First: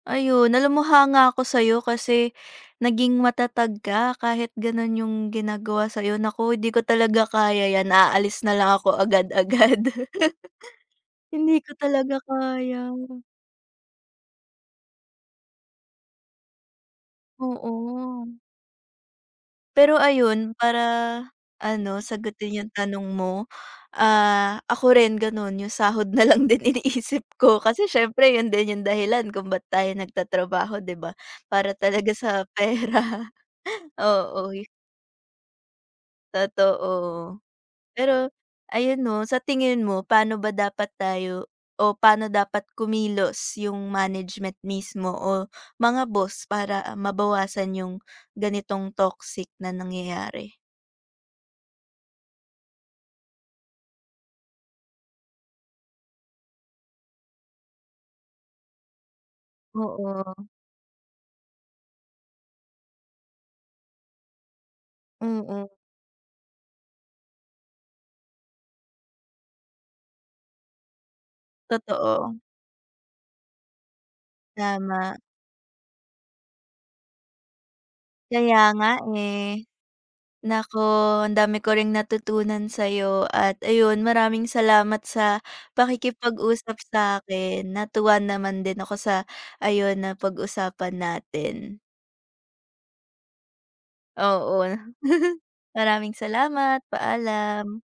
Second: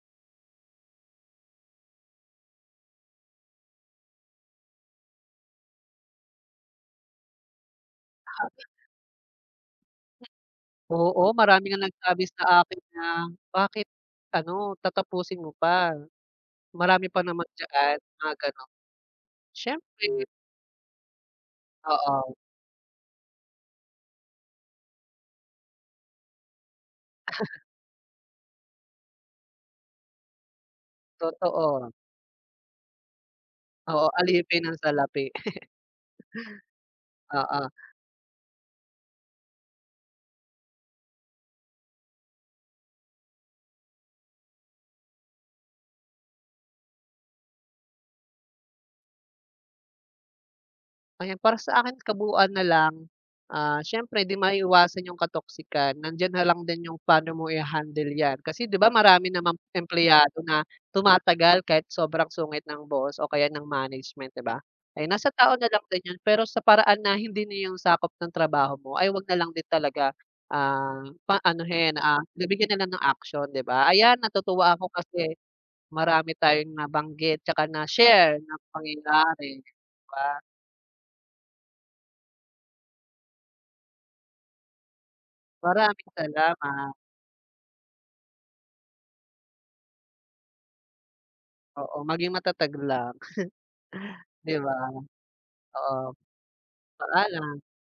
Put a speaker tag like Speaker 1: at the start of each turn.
Speaker 1: Ayun, alam mo hanga ako sa'yo kasi naging matatag ka kahit ganun yung ginagawa sa'yo. Naku, 'di ko talaga kaya 'yan aalis
Speaker 2: Tama.
Speaker 1: na lang ako agad-agad.
Speaker 2: M oo,
Speaker 1: Hindi
Speaker 2: marami
Speaker 1: ko
Speaker 2: ngang
Speaker 1: talaga
Speaker 2: nagsabi sa akin
Speaker 1: kaya.
Speaker 2: na, "Bakit ano, tatapusin mo pa. Marami pa naman diyan,"
Speaker 1: Oo.
Speaker 2: mga ganun.
Speaker 1: Pero
Speaker 2: Siyempre
Speaker 1: ayun, para ano,
Speaker 2: Oo.
Speaker 1: sagutin yung tanong mo, ah, ako rin ganun. Yung sahod na lang din iniisip ko kasi siyempre, yun din yung dahilan kung ba't tayo nagtatrabaho, 'di ba, para
Speaker 2: Totoo.
Speaker 1: talaga sa pera.
Speaker 2: Oo,
Speaker 1: Oo.
Speaker 2: alipin ng salapi.
Speaker 1: Totoo.
Speaker 2: Oo.
Speaker 1: Pero ayun 'no, sa tingin mo, pa'no ba dapat tayo o pa'no dapat kumilos yung management mismo o mga boss para mabawasan yung ganitong toxic na nangyayari?
Speaker 2: Ayan, para sa akin kabuuan na lang. Ah, siyempre 'di maiwasan yung katoxican. Nandiyan na lang din yung pa'no mo iha-handle 'yan kasi 'di ba, marami namang empleyado
Speaker 1: Oo.
Speaker 2: na tumatagal kahit sobrang sungit ng boss o kaya ng management, 'di ba? Kaya nasa tao na
Speaker 1: Mm.
Speaker 2: lang din yun, pero sa paraan na hindi na yung sakop ng trabaho mo ay wag na lang din talaga. Ah, pa anuhin, ah,
Speaker 1: Totoo.
Speaker 2: nabigyan na lang ng aksiyon, 'di ba? Ayan, natutuwa ako
Speaker 1: Tama.
Speaker 2: kasi marami tayong nabanggit tsaka na-share na
Speaker 1: Kaya nga,
Speaker 2: pangyayari,
Speaker 1: eh.
Speaker 2: 'di ba?
Speaker 1: Naku, ang dami ko ring natutunan sa'yo at ayun, maraming salamat sa
Speaker 2: Maraming
Speaker 1: pakikipag-usap
Speaker 2: salamat.
Speaker 1: sa'kin. Natuwa naman din ako sa ayun, napag-usapan natin.
Speaker 2: Oo, maging matatag lang. 'Di
Speaker 1: Oo.
Speaker 2: ba.
Speaker 1: Maraming
Speaker 2: Oo.
Speaker 1: salamat,
Speaker 2: Paalam.
Speaker 1: paalam.